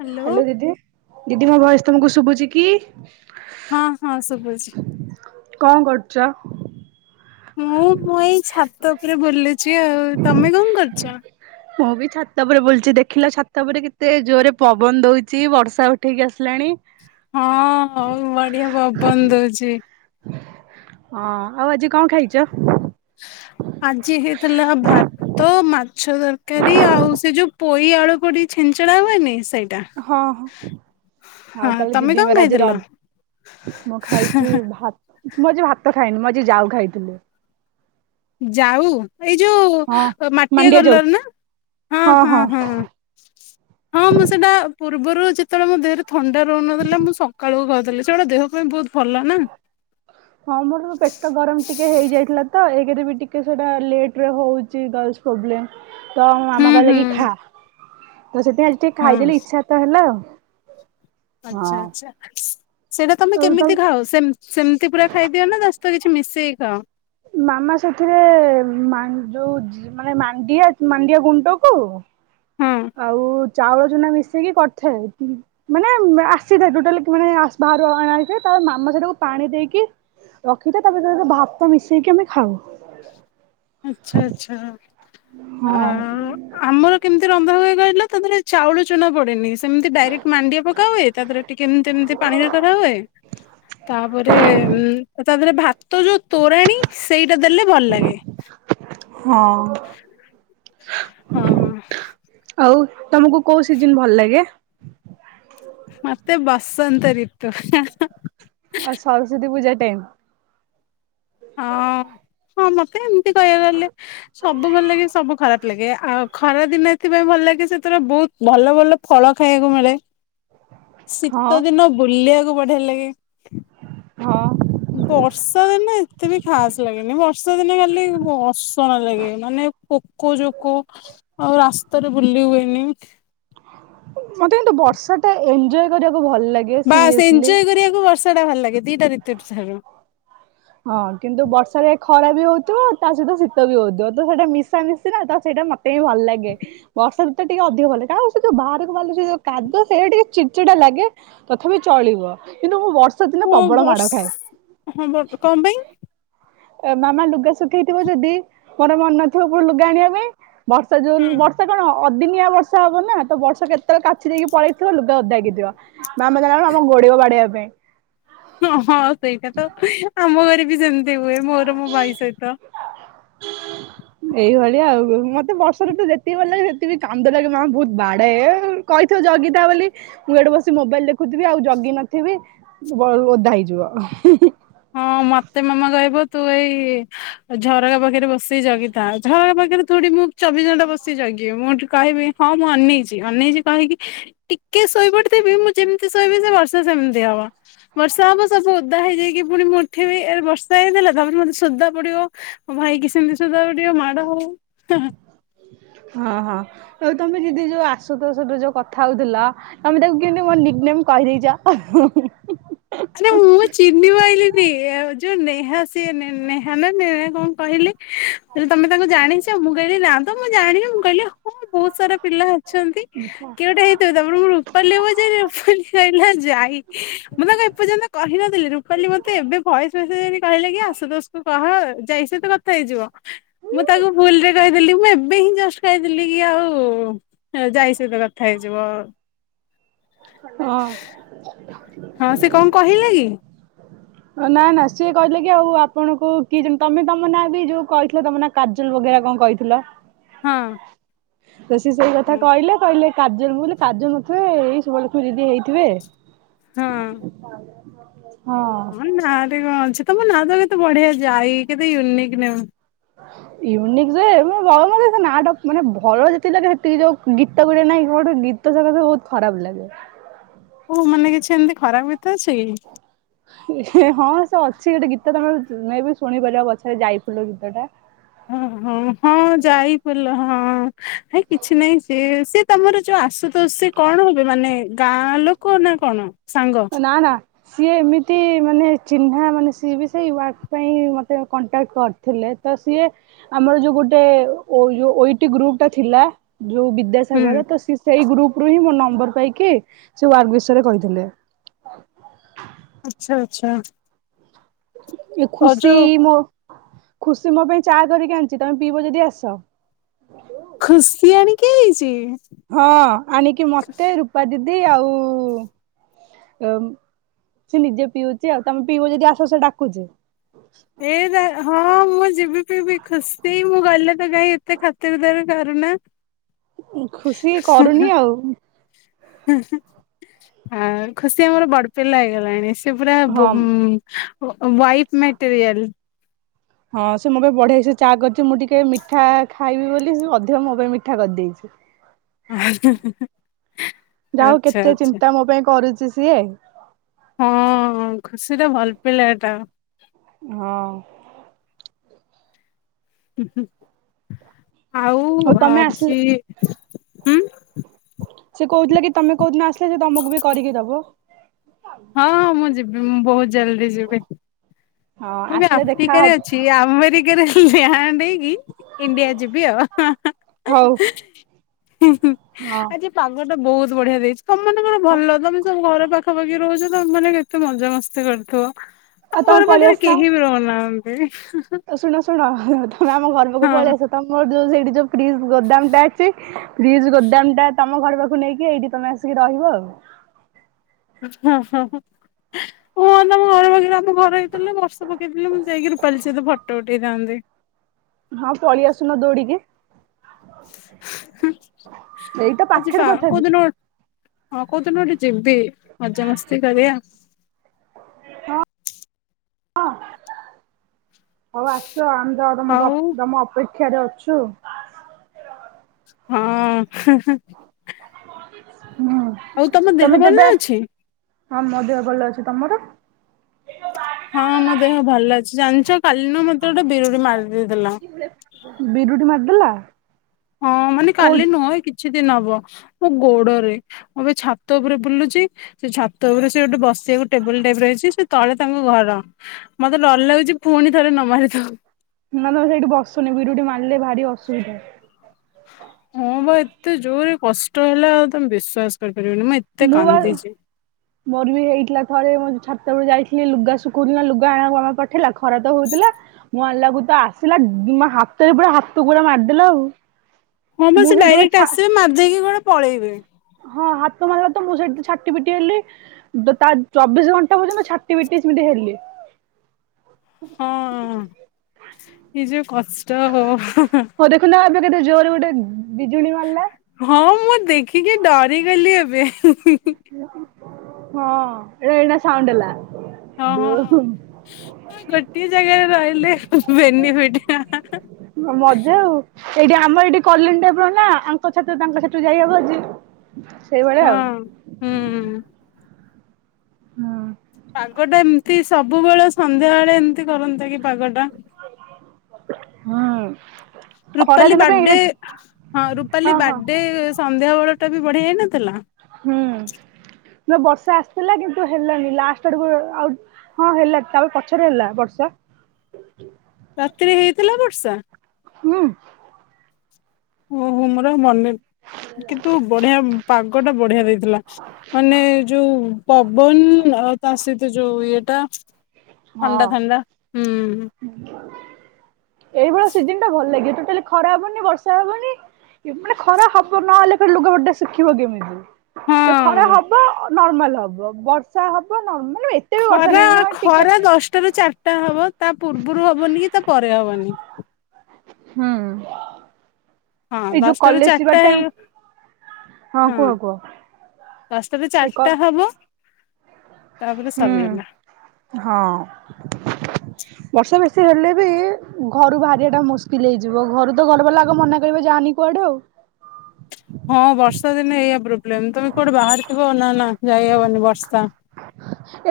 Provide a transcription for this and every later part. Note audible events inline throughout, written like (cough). Hello hello ଦିଦି ଦିଦି ମୋ ଭୟସେ୍ ତମକୁ ଶୁଭୁଚି କି? ହଁ ହଁ ସବୁଛି। କଣ କରୁଚ? ମୁଁ ମୁଁ ଏଇ ଛାତ ଉପରେ ବୁୁଲୁଚି ଆଉ ତମେ କଣ କରୁଚ? ମୁଁ ବି ଛାତ ଉପରେ ବୁଲଚି ଦେଖିଲ ଛାତ ଉପରେ କେତେ ଜୋରେ ପବନ ଦଉଚି ବର୍ଷା ଉଠେଇିକି ଆସିଲାଣି। ହଁ ହଉ ବଢିଆ ପବନ ଦେଉଛି। ହଁ ଆଉ ଆଜି କଣ ଖାଇଚ? ଆଜି ହେଇଥିଲା ଭା ତ ମାଛ ତରକାରୀ ଆଉ ସେ ଯୋଉ ପୋଇ ଆଳୁ ପଡ଼ିକି ଛେଚେଡା ହୁଏନି ସେଇ। ହଁ ଆଉ ତାହେଲେ ତମେ କଣ ଦିଦିଙ୍କର ଆଜି ଖାଇଥିଲ? ରାଜ। ମୁଁ ଖାଇଚି ଭାତ ମୁଁ ଆଜି ଭାତ ଖାଇନି ମୁଁ ଆଜି ଯାଉ ଖାଇଥିଲି। ଯାଉ ଏଇ ଯୋଉ ହଁ ଅଁ ମାଟିଆ ମାଣ୍ଡିଆ ଯାଉ କଲର ନା ହଁ ହଁ ହଁ। (unintelligible) ହଁ ମୁଁ ସେଇଟା ପୂର୍ବରୁ ଯେତେବେଳେ ମୋ ଦେହେରେ ଥଣ୍ଡା ରହୁନଥିଲା ମୁଁ ସକାଳୁ ଖାଉଥିଲି ସେଗୁଡାକ ଦେହ ପାଇଁ ବହୁତ ଭଲ ନା। ହଁ ମୋର ପେଟ ଗରମ ଟିକେ ହେଇଯାଇଥିଲା ତ ଏକରେ ବି ଟିକେ ସେଇଟା ଲେଟରେ ହଉଛି ଗାର୍ଲସ୍ ପ୍ରୋବ୍ଲେମ ତ ହୁଁ ମାମା କହିଲା ହୁଁ କି ଖା। ତ ସେଥିପାଇଁ ଆଜି ଟିକେ ହଁ ଖାଇଦେଲି ଇଚ୍ଛା ତ ହେଲା ଆଉ। ଆଚ୍ଛା ହଁ। ଆଚ୍ଛା ସେଁ ସେଇଟା ତମେ ଆଉ କେମିତି ଖାଅ? ତାଙ୍କ ସେମ୍-ସେମିତି ପୁରା ଖାଇଦିଅ ନା ତା ସ ହିତ କିଛି ମିଶେଇ ଖାଅ? ମାମା ସେଥିରେ ମାନ୍ ଯୋଉ ଯି ମାନେ ମାଣ୍ଡିଆ ମାଣ୍ଡିଆ ଗୁଣ୍ଡକୁ ହଁ। ଆଉ ଚାଉଳ ଚୁନା ମିଶେଇକି କରିଥାଏ ଉଁ। ମାନେ ବା ଆସିଥାଏ ଟୋଟାଲ କି ମାନେ ଆସ୍ ବାହାରୁ ଅଣାହେଇଥାଏ। ତା ପରେ ମାମା ସେଇଟାକୁ ପାଣି ଦେଇକି ରଖିଥାଏ ତା ପରେ (unintelligible) ଭାତ ମିଶେଇକି ଆମେ ଖାଉ। ଆଚ୍ଛା ଆଚ୍ଛା ଆ ଆମର କେମ୍ ତି ରନ୍ଧା ହୁଏ କହିଲ ତା ଦେହରେ ଚାଉଳ ଚୁନା ପଡେନି। ସେମିତି ଡାଇରେକ୍ଟ ମାଣ୍ଡିଆ ପକା ହୁଏ ତା ଦେହରେ ଟିକେ ଏମିତି ଏମିତି ପାଣିରେ କରା ହୁଏ। ତା ପରେ ଉଁ ତା ଦେହରେ ଭାତ ଯୋଉ ତୋରାଣୀ ସେଇଟା ଦେଲେ ଭଲ ଲାଗେ। ହଁ। ହଁ। ଆଉ ତମୁକୁ କୋଉ ସିଜିନ ଭଲ ଲାଗେ? ମତେ ବସନ୍ତ ଋତୁ ହାଁ ହାଁ। ଓ ସରସ୍ଵତୀ ପୂଜା ଟାଇମ୍? ହଁ ହଁ ମତେ ଏମିତି କହିବାକୁ ଗଲେ ସବୁ ଭଲ ଲାଗେ ସବୁ ଖରାପ ଲାଗେ। ଆଉ ଖରା ଦିନ ଏଥିପାଇଁ ଭଲ ଲାଗେ ସେଥିର ବହୁତ ଭଲ ଭଲ ଫଳ ଖାଇବାକୁ ମିଳେ। ହଁ ଶୀତ ଦିନ ବୁଲିବାକୁ ବଢିଆ ଲାଗେ। ହଁ। ବର୍ଷା ଦିନେ ଏତେ ବି ଖାସ ଲାଗେନି। ବର୍ଷା ଦିନେ ଖାଲି ଅସନା ଲାଗେ ମାନେ ପୋକ ଜୋକ, ଆଉ ରାସ୍ତାରେ ବୁଲି ହୁଏନି। ମତେ କିନ୍ତୁ ବର୍ଷାଟା ଏଞ୍ଜୟ କରିବାକୁ ଭଲ ଲା ବାସ୍ ଏଞ୍ଜୟ କରିବାକୁ ବର୍ଷା ଟା ଭଲ ଲାଗେ ଦିଟା ଋତୁ ଠାରୁ। ହଁ କିନ୍ତୁ ବର୍ଷାରେ ଖରା ବି ହଉଥିବ ତା ସହିତ ଶୀତ ବି ହଉଥିବ। ତ ସେଇଟା ମିଶା ମିଶି ନା ତ ସେଇଟା ମତ୍ ମତେ ବି ଭଲ ଲାଗେ। ବର୍ଷା ଋତୁଟା ଟିକେ ଅଧିକ ଭଲ ଲାଗେ। ଆଉ ସେ ଯୋଉ ବାହାରକୁ ବାହାରିଲେ ସେ ଯୋଉ କାଦୁଅ ସେଇଟା ଟିକେ ଚିଡିଚିଡା ଲାଗେ। ତଥାପି ଚଳିବ। କିନ୍ତୁ ମୁଁ ବର୍ଷା ଦିନେ ହଁ ପ୍ରବଳ ବର୍ଷ ମାଡ ଖାଏ। ହଁ କଣ ପାଇଁ ମାମା ଲୁଗା ଶୁଖେଇଥିବ ଯଦି ମୋର ମନ ନଥିବ ଉପୁରୁ ଲୁଗା ଆଣିବା ପାଇଁ ବର୍ଷା (unintelligible) ହଁ ବର୍ଷା କଣ ଅଦିନିଆ ବର୍ଷା ହବ ନା ତ ବର୍ଷକ କେତେବେଳେ କାଚି ଦେଇକି ପଳେଇଥିବ ଲୁଗା ଓଦା ହେଇ (unintelligible) ଥିବ। ମାମା ଜାଣି (unintelligible) ଆମୁକୁ ଗୋଡେଇବ ବାଡେଇବା ପାଇଁ। ହଁ ହଁ ସେଇଟା ତ ଆମ ଘରେ ବି ସେମିତି ହୁଏ। ମୋର ମୋ ଭାଇ ସହିତ। (unintelligible) ଏଇଭଳିଆ ଆଉ। ମତେ ବର୍ଷା ଋତୁ ଯେତିକି ଭଲ ଲାଗେ ସେତିକି ବି କାନ୍ଦଲାଗେ ମାମା ବହୁତ ବାଡାଏ ଏଁ କହିଥିବ ଜଗିଥା ବୋଲି ମୁଁ ଏଇଠୁ ବସି ମୋବାଇଲ ଦେଖୁଥିବି ଆଉ ଜଗି ନଥିବି। ବ ଓଦା ହେଇଯିବ ହୁଁ ହୁଁ। ହଁ ମତେ ମାମା କହିବ ତୁ ଏଇ ଝରକା ପାଖେରେ ବସିକି ଜଗିଥା। ଝରକା ପାଖେରେ ଥୋଡି ମୁଁ ଚବିଶ ଘଣ୍ଟା ବସିକି ଜଗିବି ମୁଁ ସେଠୁ କହିବି ହଁ ମୁଁ ଅନେଇଚି ଅନେଇଚି କହିକି ଟିକେ ଶୋଇପଡିଥିବି ମୁଁ ଯେମିତି ଶୋଇବି ସେ ବର୍ଷ ସେ ସେମିତି ହବ ବର୍ଷା ହବ ସବୁ ଓଦା ହେଇଯାଇକି ପୁଣି ମୁଠି ଏ ବର୍ଷା ହେଇଥିଲା ତାପରେ ମତେ ସୁଧା ପଡିବ। ଆଉ ଭାଇ କିି ସେମିତି ସୁଧା ପଡ଼ିବ ଟିକେ ମାଡ ହଉ। ହଁ ହଁ ଆଉ ତମେ ଯିଦି ଯୋଉ ଆସୁତୋଷ ସହିତ ଯୋଉ କଥା ହେଉଥିଲ ତମେ ତାକୁ କେମିତି ମୋର ନିକ୍ ନେମ୍ କହିଦେଇଚ? ଆରେ ମୁଁ ଚିହ୍ନି ପ ପାଇଲିିନି ଯୋଉ ଏ ନେହା ସିଏ ନେହା ନା ନେ କଣ କହିଲେ। ହ ତମେ ତାଙ୍କୁ ଜାଣିଚ ମୁଁ କହିଲି ନା ତ ମୁଁ ଜାଣିନି ମୁଁ କହିଲି ହଁ ହୋହୁତ ସାରା ପିଲା ଅଛନ୍ତି। ହଁ କିଏ ଗୋଟେ ହେଇଥିବ ତାଉପରେ ରୂପାଲି କି ପଚାରିଲି କହିଲା ଯାଇ ମୁଁ ତା କହି ଏପର୍ଯ୍ୟନ୍ତ କହିନଥିଲି ରୁପାଲି ମତେ ଏବେ ଭଏସ ମେସେଜ କହିଲେ କି ଆଶୁ ଦୋଷକୁ କହ ଯାଇସ କଥା ହେଇଯିବ ମୁଁ ତାକୁ ଭୁଲରେ କହିଦେଲିି ମୁଁ ଏବେ ହିଁ ଜଷ୍ଟ ଖାଇଦେଥିଲି କି ଆଉ ହେ ଯାଇ ସହିତ କଥା ହେଇଯିବ ଆଉ। ହଁ। ହଁ ସେ କଣ କହିଲା କି? ନା ନା ସିଏ କହିଥିଲେ କି ଆଉ ଆପଣଙ୍କୁ କିଏ ଜ ତମେ ତମ ନାଁ ବି ଯୋଉ କହିଥିଲେ ତମ ନାଁ କାଜଲ ବଗେରା କଣ କହିଥିଲ? ହଁ। ତ ସି ସେଇ କଥା ହଁ। କହିଲେ କହିଲେ କାଜଲ ମୁ କହିଲି କାଜଲ ନଥିବ ବେ ଏଇ ସୁଭଲକ୍ଷ୍ମୀ ଦିଦି ହେଇଥିବେ ହଁ ହଁ। ନାଁ ଠେଇଁ କଣ ଅଛି ତମ ନାଁ ତ କେତେ ବଢିଆ ଯାଇ କେତେ ୟୁନିକ୍ ନେମ। ହ ୟୁନିକ୍ ଯେ ମୋ ବାପା ମୋତେ ସେ ନାଁ ଟା ମାନେ ଭଲ ଯେଟିକି ଲାଗେ ସେତିକି ଯୋଉ ଗୀତ ଗୋଟେ ନାଇଁ କଣ ଗୀ ଗୀତ ସକାସେ ବୋହୁତ ଖରାପ ଲାଗେ। ଓ ମାନେ କିଛି ଏମିତି ଖରାପ ଗୀତ ଅଛି କି? ହଁ ସେ ଅଛି ଗୋଟେ ଗୀତ ତମେ ବି ଶୁଣିପାରିବ ପଛରେ ଯାଇଫୁଲ ଗୀତ ଟା। ଓ ହୋ ହଁ ଯାଇଫୁଲ ହଁ ହେ କିଛି ନାଇଁ ସି ସେ ତମର ଯୋଉ ଆସୁତୋଷ କଣ ହବେ ମାନେ ଗାଁ ଲୋକ ନା କଣ ସାଙ୍ଗ? ନାଁ ନାଁ। ସିଏ ଏମିତି ମାନେ ଚିହ୍ନା ମାନେ ସିଏ ବି ସେଇ ୱାର୍କ ପାଇଁ ମୋତେ କଣ୍ଟାକ୍ଟ କରନ୍ତି। ଥିଲେ ତ ସିଏ ଆମର ଯୋଉ ଗୋଟେ ଓଇଟି ଗ୍ରୁପ ଟା ଥିଲା ଯୋଉ ବି ହୁଁ ବିଦ୍ୟାସାଗର ତ ସେଇ ଗ୍ରୁପ ରୁ ହିଁ ମୋ ନମ୍ବର ପାଇକି ସେ ୱାର୍ଗ ବିଷୟରେ କହିଥିଲେ। ଆଛା ଆଛା। ଏ ଖୁସି ମୋ ଖୁସି ମୋ ପାଇଁ ଚା କରିକି ଆଣିଚି ତମେ ପିଇବ ଯଦି ଆସ। ଖୁସି ଆଣିକି ଆଇଚି? ହଁ ଆଣିକି ମତେ ରୂପା ଦିଦି ଆଉ ଏ ସେ ନିଜେ ପିଉଚି ଆଉ ତମେ ପିଇବ ଯଦି ଆସ ସେ ଡାକୁଚି। ଏ ହଁ ମୁଁ ଯିବି ପିିବି ଖୁସି ମୁଁ ଗଲେ ତ କାାଇଁ ଏତେ ଖ ତେବେ ତାହର କାରଣ। ଖୁସି କରୁନି ଆଉ। ଆ ଖୁସି ଆମର ବଡ ପିଲା ହେଇଗଲାଣି। ସେ ପୁରା ହଁ। White material. ହଁ ସେ ମୋ ପାଇଁ ବଢିସେ ଚା କରିଦେଇଚି ମୁଁ ଟିକେ ମିଠା ଖାଇବି ବୋଲି ସେ ଅଧ ମୋ ପାଇଁ ମିଠା କରିଦେଇଚି। ଆଉ ଯାଉ କେତେ ଚିନ୍ତା ମୋ ପାଇଁ କରୁଚି ସିଏ। ହଁ ଖୁସିଟା ଭଲ ପିଲାଟା। ହଁ। ଉଁ ହୁଁ ହଉ ଆଉ ତମେ ଆସିଲେ ଆଜି ଉଁ। ସେ କୋହୁଥିଲେ କି ତମେ କୋଉଦିନ ଆସିଲେ ସେ ତମକୁ ବି କରିକି ଦବ। ହଁ ହଁ ମୁଁ ଯିବି ବୋହୁତ ଜଲଦି ଯିବି ହଁ ମୁଁ ବି ଆସିଲେ ଦେଖା ଆଫ୍ରିକାରେ ହବ ଅଛି। ଏଇ ଆମେରିକାରେ ଲ୍ୟାଣ୍ଡ ହେଇକି ଇଣ୍ଡିଆ ଯିବି ଆଉ। ହୋଉ। ହୁଁ ହୁଁ। ହଁ। ସେ ପାଗଟା ବୋହୁତ ବଢିଆ ଦେଇଚି ତମ ମାନଙ୍କର ଭଲ ତମେ ସବୁ ଘର ପାଖ ଖାପାଖି ରହୁଚ ତମେମାନେ କେତେ ମଜାମସ୍ତି କରୁଥୁବ। ଆଉ ତମେ ପଳେଆସୁନ। ବି ରହୁନାହାନ୍ତି। ଆଉ ଶୁଣ ଶୁଣ ତମେ ଆମ ଘର ପାଖକୁ ହଁ ପଳେଆସ ତମର ଯୋଉ ସେଇଠି ଯୋଉ ଫ୍ରିଜ ଗୋଦାମଟା ଅଛି ଫ୍ରିଜ୍ ଗୋଦାମଟା ତମ ଘର ପାଖକୁ ନେଇକି ଏଇଠି ତମେ ଆସିକି ରହିବ ଆଉ। ହଁ ହଁ ହୁଁ। ମୁଁ ଅନା ମୁଁ ଘର ପକେଇ ନା ଆମ ଘର ହେଇଥିଲେ ବର୍ଷ ପକେଇଥିଲେ ମୁଁ ଯାଇକି ରୁପାଲି ସହିତ ଫଟୋ ଉଠେଇଥାଆନ୍ତି। ହଁ ପଳିଆସୁନ ଦୌଡିକି। ହୁଁ ଏଇ ତ ଆଜି ପାଖରେ ପା ତଥାପି କୋଉଦିନ ଗୋ ହଁ କୋଉଦିନ ଗୋଟେ ଯିବି ମଜାମସ୍ତି କରିବା। ହଁ ଅଁ ହୋଉ ଆସ ଆମ ର ତମକୁ ଅ ଆଉ ତମ ଅପେକ୍ଷାରେ ଅଛୁ। ହଁ। ହୁଁ ଆଉ ତମ ଦେହ ତମେ ଭଲ ଯବେ ଆ ଅଛି? ହଁ ମୋଦେହ ଭଲ ଅଛି ତମର? ହଁ ମୋ ଦେହ ଭଲ ଅଛି ଜାଣିଚ କାଲି ନା ମତେ ଗୋଟେ ବିରୁଡି ମାରି ଦେଇଦେଥିଲା। ବିରୁଡି ମାରଦେଲା। ହଁ ମାନେ କାଲି ନୁହଁ ଏଇ କିଛି ଦିନ ହବ ମୋ ଗୋଡରେ। ମୁଁ ଏବେ ଛାତ ଓପରେ ବୁଲୁଛି। ସେ ଛାତ ଓପରେ ସିଏ ଗୋଟେ ବସିବାକୁ ଟେବୁଲ ଟାଇପର ହେଇଚି ସେ ତଳେ ତାଙ୍କ ଘର ମତେ ଡର ଲାଗୁଚି ପୁଣି ଥରେ ନ ମାରିଦୋଉ। ନା ତମେ ସେଇଠି ବସନି ବିରୁଡି ମାରଲେ ଭାରି ଅସୁବିଧା। ହଁ ପା ଏତେ ଜୋରେ କଷ୍ଟ ହେଲା ଆଉ ତମେ ବିଶ୍ୱାସ କରିପାରିବନି ମା ଏ ମୁପା ମୋର ବି ହେଇଥିଲା ଥରେ ମୋ ଛାତ ଓପରକୁ ଯାଇଥିଲି ଲୁଗା ଶୁକୋଉଥୁଲି ନା ଲୁଗା ଆଣିଆକୁ ମାମା ପଠେଇଲା ଖରା ତ ହୋଉଥୁଲା ମୋ ଆଣଲା ଏଳକୁୁ ତ ଆସିଲା ମୋ ହାତରେ ପୁରା ହାତ ଗୋଡା ମାରିଦେଲା ଆଉ। ହଁ ମ ମୁଁ ସେ ସେଇଠୁ ପୁରା ଡାଇରେକ୍ଟ ଛା ଆସିବେ ମାରଦେଇକି କୁଆଡେ ପଳେଇବେ। ହଁ ହାତ ମାରଲା ତ ମୁଁ ସେଇଠୁ ଛାଟି ପିଟି ହେଲି ଯୋଉ ତା ଚବିଶ ଘଣ୍ଟା ପର୍ଯ୍ୟନ୍ତ ଛାଟି ପିଟି ସେମିତି ହେଲି। ହଁ ଇଏ ଯୋଉ କଷ୍ଟ। ହଁ ଦେଖୁନା ଏବେ କେତେ ଜୋରେ ଗୋଟେ ବିଜୁଳି ମାରଲା। ହଁ ମୁଁ ପା ଦେଖିକି ଡରିଗଲି ଏବେ ହୁଁ ହୁଁ ହୁଁ। ହଁ ଏ ଏଇନା ସାଉଣ୍ଡ ହେଲା। ହଁ ହଁ ଦୁମ୍। ଉଁ ଗୋଟିଏ ଜାଗାରେ ରହିଲେ ବେନିଫିଟ୍। ମଜା ଆଉ ଏଇଠି ଆମ ଏଇଠି କଲନୀ ଟାଇପ୍ ର ନାଁ ଆଙ୍କ ଛାତ ତାଙ୍କ ଛାତ ଯାଇହବ ଯି ସେଇଭଳିଆ ଆଉ। ହୁଁ। ହୁଁ। ପାଗଟା ଏମତି ସବୁବେଳେ ସନ୍ଧ୍ୟା ବଳେ ଏମତି କରନ୍ତା କି ପାଗଟା। ହଁ ହଁ। ଖରା ରୂପାଲି ଦିନ ପାଇଁ ବାଡେ ଏଇଟା ହଁ ରୂପାଲି ବାଡେ ସନ୍ଧ୍ୟାବେଳଟା ବି ବଢ଼ିଆ ହେଇନଥିଲା? ହୁଁ ନ ବର୍ଷା ଆସିଥିଲା କିନ୍ତୁ ହେଲନି ଲାଷ୍ଟ ଆଡ଼ୁକୁ ଆଉ ହଁ ହେଲା ତାପ ପଛରେ ହେଲା ବର୍ଷା। ରାତିରେ ହେଇଥିଲା ବର୍ଷା? ହୁଁ। ଓହୋ ମୋର ଆଉ ମନେ କିନ୍ତୁ ବଢ଼ିଆ ପାଗଟା ବଢ଼ିଆ ଦେଇଥିଲା। ମାନେ ଯୋଉ ପବନ ଆଉ ତା ସହିତ ଯୋଉ ଇଏଟା ଥଣ୍ଡା ହଁ ଥଣ୍ଡା ହୁଁ। ଏଇ ଭଳିଆ ସିଜନ୍ ଟା ଭଲ ଲାଗେ ଟୋଟାଲି ଖରା ହବନି ବର୍ଷା ହବନି। ଏ ମାନେ ଖରା ହବ ନହେଲେ ଫେର୍ ଲୁଗାପଟା ଶିଖିବ କେମିତି? ହଁ ତ ଖରା ହବ ନର୍ମାଲ ହବ ବର୍ଷା ହବ ନର୍ମାଲ ମ୍ ଏ ଖରା ଖରା ଦଶଟାରୁ ଚାରିଟା ହବ ତା ପୂର୍ବୁରୁ ହବନି କି ତା ପରେ ହବନି। ହୁଁ। ହଁ ଏଇ ଯୋଉ ବାଶଟାରୁ କଲେଜ ଯିବା ଚରଟା ଟାଇମ ହେଇ ହଁ କୁହ କୁହ। ଦଶଟାରୁ ଏ କ ଚାରଟା ହବ ତାପରେ ହୁଁ ସରିଗଲା। ହଁ। ବର୍ଷ ବେଶୀ ହେଲେ ବି ଘରୁ ବାହାରିବାଟା ମୁସ୍କିଲ୍ ହେଇଯିବ ଘରୁ ତ ଘର ବାଲା ଆଗ ମନା କରିବେ ଯାଆନି କୁଆଡ଼େ ଆଉ। ହଁ ବର୍ଷା ଦିନେ ଏଇଆ ପ୍ରୋବ୍ଲେମ୍ ତମେ କୁଆଡ଼େ ବାହାରିଥିବ ନାଁ ନାଁ ଯାଇହବନି ବର୍ଷା।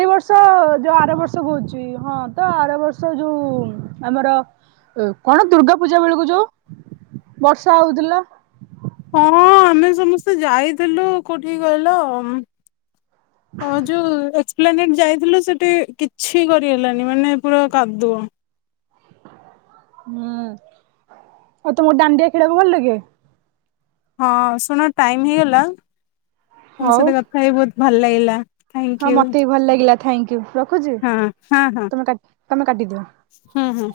ଏଇ ବର୍ଷ ଯୋଉ ଆର ବର୍ଷ କୋହୁଚି ଇ ହଁ ତ ଆର ବର୍ଷ ଯୋଉ ଆମର ଉ କଣ ଦୁର୍ଗା ପୂଜା ବେଳୁକୁ ଯୋଉ ବର୍ଷା ହଉଥୁଲା। ହଁ ଆମେ ସମସ୍ତେ ଯାଇଥିଲୁ କୋଉଠି କହିଲ ଉଁ ହଁ ଯୋଉ ଏ ପ୍ଲାନେଡ଼୍ ଯାଇଥିଲୁ ସେଠି କିଛି କରିହେଲାନି ମାନେ ପୁରା କାଦୁଅ। ହୁଁ ଆଉ ତମୁ ଦାଣ୍ଡିଆ ଖେଳିବାକୁ ଭଲ ଲାଗେ? ହଁ ଶୁଣ ଟାଇମ୍ ହେଇଗଲା ତମ ହଉ ସହିତ କଥା ହେଇ ବୋହୁତ ଭଲ ଲାଗିଲା। ଥ୍ୟାଙ୍କ ହଁ ୟୁ ମତେ ବି ଭଲ ଲାଗିଲା ଥାଙ୍କ୍ ୟୁ ରଖୁଚି ହଁ ହଁ ହଁ ତମେ କା ତମେ କାଟିଦିଅ। ହୁଁ ହୁଁ।